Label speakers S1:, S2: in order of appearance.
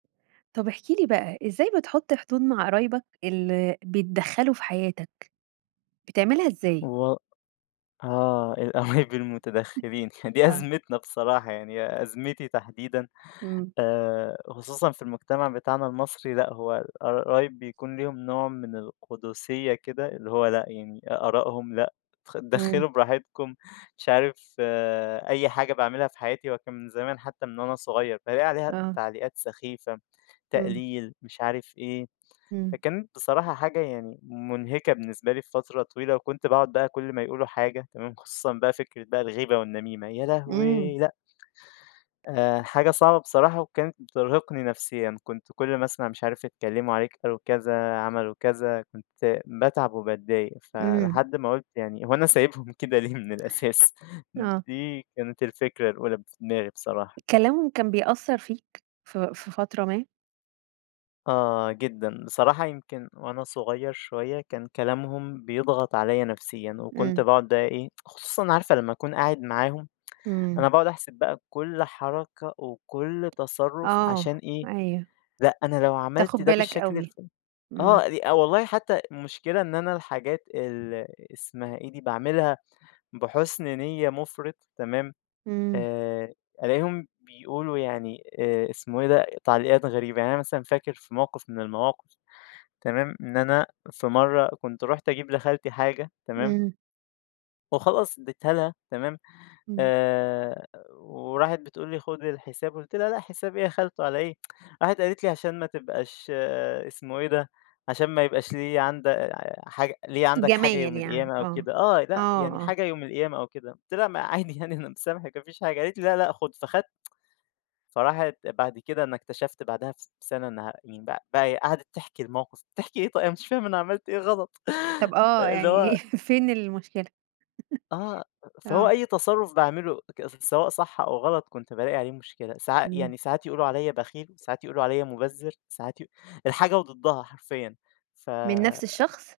S1: طب احكِ لي بقى، إزاي بتحُط حدود مع قرايبك ال بيتدخّلوا في حياتك، بتعملها إزاي؟
S2: هو آه. القرايب المتدخّلين دي
S1: آه.
S2: أزمتنا بصراحة. يعني أزمتي تحديدًا
S1: إمم.
S2: آآ خصوصًا في المجتمع بتاعنا المصري لأ، هو الق قرايب بيكون ليهم نوع من القٌدسيّة كده اللي هو لأ، يعني آراءهم لأ خد
S1: إمم.
S2: اتدخّلوا براحتكم، مش عارف أي حاجة باعملها في حياتي هو كان من زمان حتّى من وأنا صغير فالاقي عليها
S1: آه.
S2: تعليقات سخيفة،
S1: إمم.
S2: تقليل مش عارف إيه،
S1: إمم.
S2: فكانت بصراحة حاجة يعني مُنهِكة بالنسبة لي في فترة طويلة وكنت باقعد بقى كل ما يقولوا حاجة تمام. خصوصًا بقى فكرة بقى الغيبة والنميمة يا
S1: إمم.
S2: لهوي لأ. آآ حاجة صعبة بصراحة وكانت بترهقني نفسيًا. كنت كل مثلًا مش عارف اتكلّموا عليك قالوا كذا، عملوا كذا، كنت باتعب وباتضايق.
S1: إمم.
S2: فلحد ما قُلت يعني هو أنا سايبهم كده ليه من الأساس؟
S1: آه.
S2: دي كانت الفكرة الأولى ب في دماغي بصراحة.
S1: كلامهم كان بيأثّر فيك في في فترة ما؟
S2: آه جدًا. بصراحة يمكن وأنا صغير شوية كان كلامهم بيضغط عليّا نفسيًا وكنت
S1: إمم.
S2: باقعد بقى إيه خصوصًا عارفة لمّا أكون قاعد معاهم،
S1: إمم.
S2: أنا باقعد أحسب بقى كل حركة، وكل تصرُّف عشان
S1: آه.
S2: إيه،
S1: أيوه.
S2: لأ أنا لو
S1: تاخُد
S2: عملت ده
S1: بالك
S2: بالشكل الف
S1: أوي.
S2: آه.
S1: إمم.
S2: أ والله حتّى المشكلة إن أنا الحاجات ال اسمها إيه دي؟ باعملها بحُسْن نِيّة مُفرِط تمام،
S1: إمم.
S2: آآ ألاقيهم بيقولوا يعني آآ اسمه ايه ده؟ تعليقات غريبة. يعني أنا مثلًا فاكر في موقف من المواقف تمام، إن أنا في مرّة كنت رُحت أجيب لخالتي حاجة تمام؟
S1: إمم.
S2: وخلاص ادّيتها لها تمام؟
S1: إمم.
S2: آآ وراحت بتقول لي: "خُد الحساب." قُلت لها: "لأ حساب إيه يا خالته علي إيه؟" راحت قالت لي: "عشان ما تبقاش" اسمه إيه ده؟ عشان ما يبقاش ليّا عند حاجة ليّا عندك حاجة
S1: جمايل
S2: يوم
S1: يعني.
S2: القيامة أو
S1: آه.
S2: كده آه.
S1: آه،
S2: لأ، يعني
S1: آه.
S2: حاجة يوم القيامة أو كده. قُلت لها: "ما عادي يعني أنا مسامحِك ما فيش حاجة." قالت لي: "لا لأ خُد." فخدت فراحت بعد كده أنا اكتشفت بعدها بس سَنة إنّها يعني ب بقي هي قعدت تحكي الموقف، بتحكي إيه طي أنا مش فاهم أنا عملت إيه غلط؟
S1: طب آه،
S2: أ اللي
S1: يعني
S2: هو
S1: فين المشكلة؟
S2: آه. فهو
S1: آه.
S2: أي تصرُّف باعمله ت سواء صح أو غلط، كنت بالاقي عليه مشكلة. ساع
S1: إمم.
S2: يعني ساعات يقولوا عليّا بخيل، ساعات يقولوا عليّا مُبزِر، ساعات ي الحاجة وضدّها حرفيًا. ف
S1: من نفس الشخص؟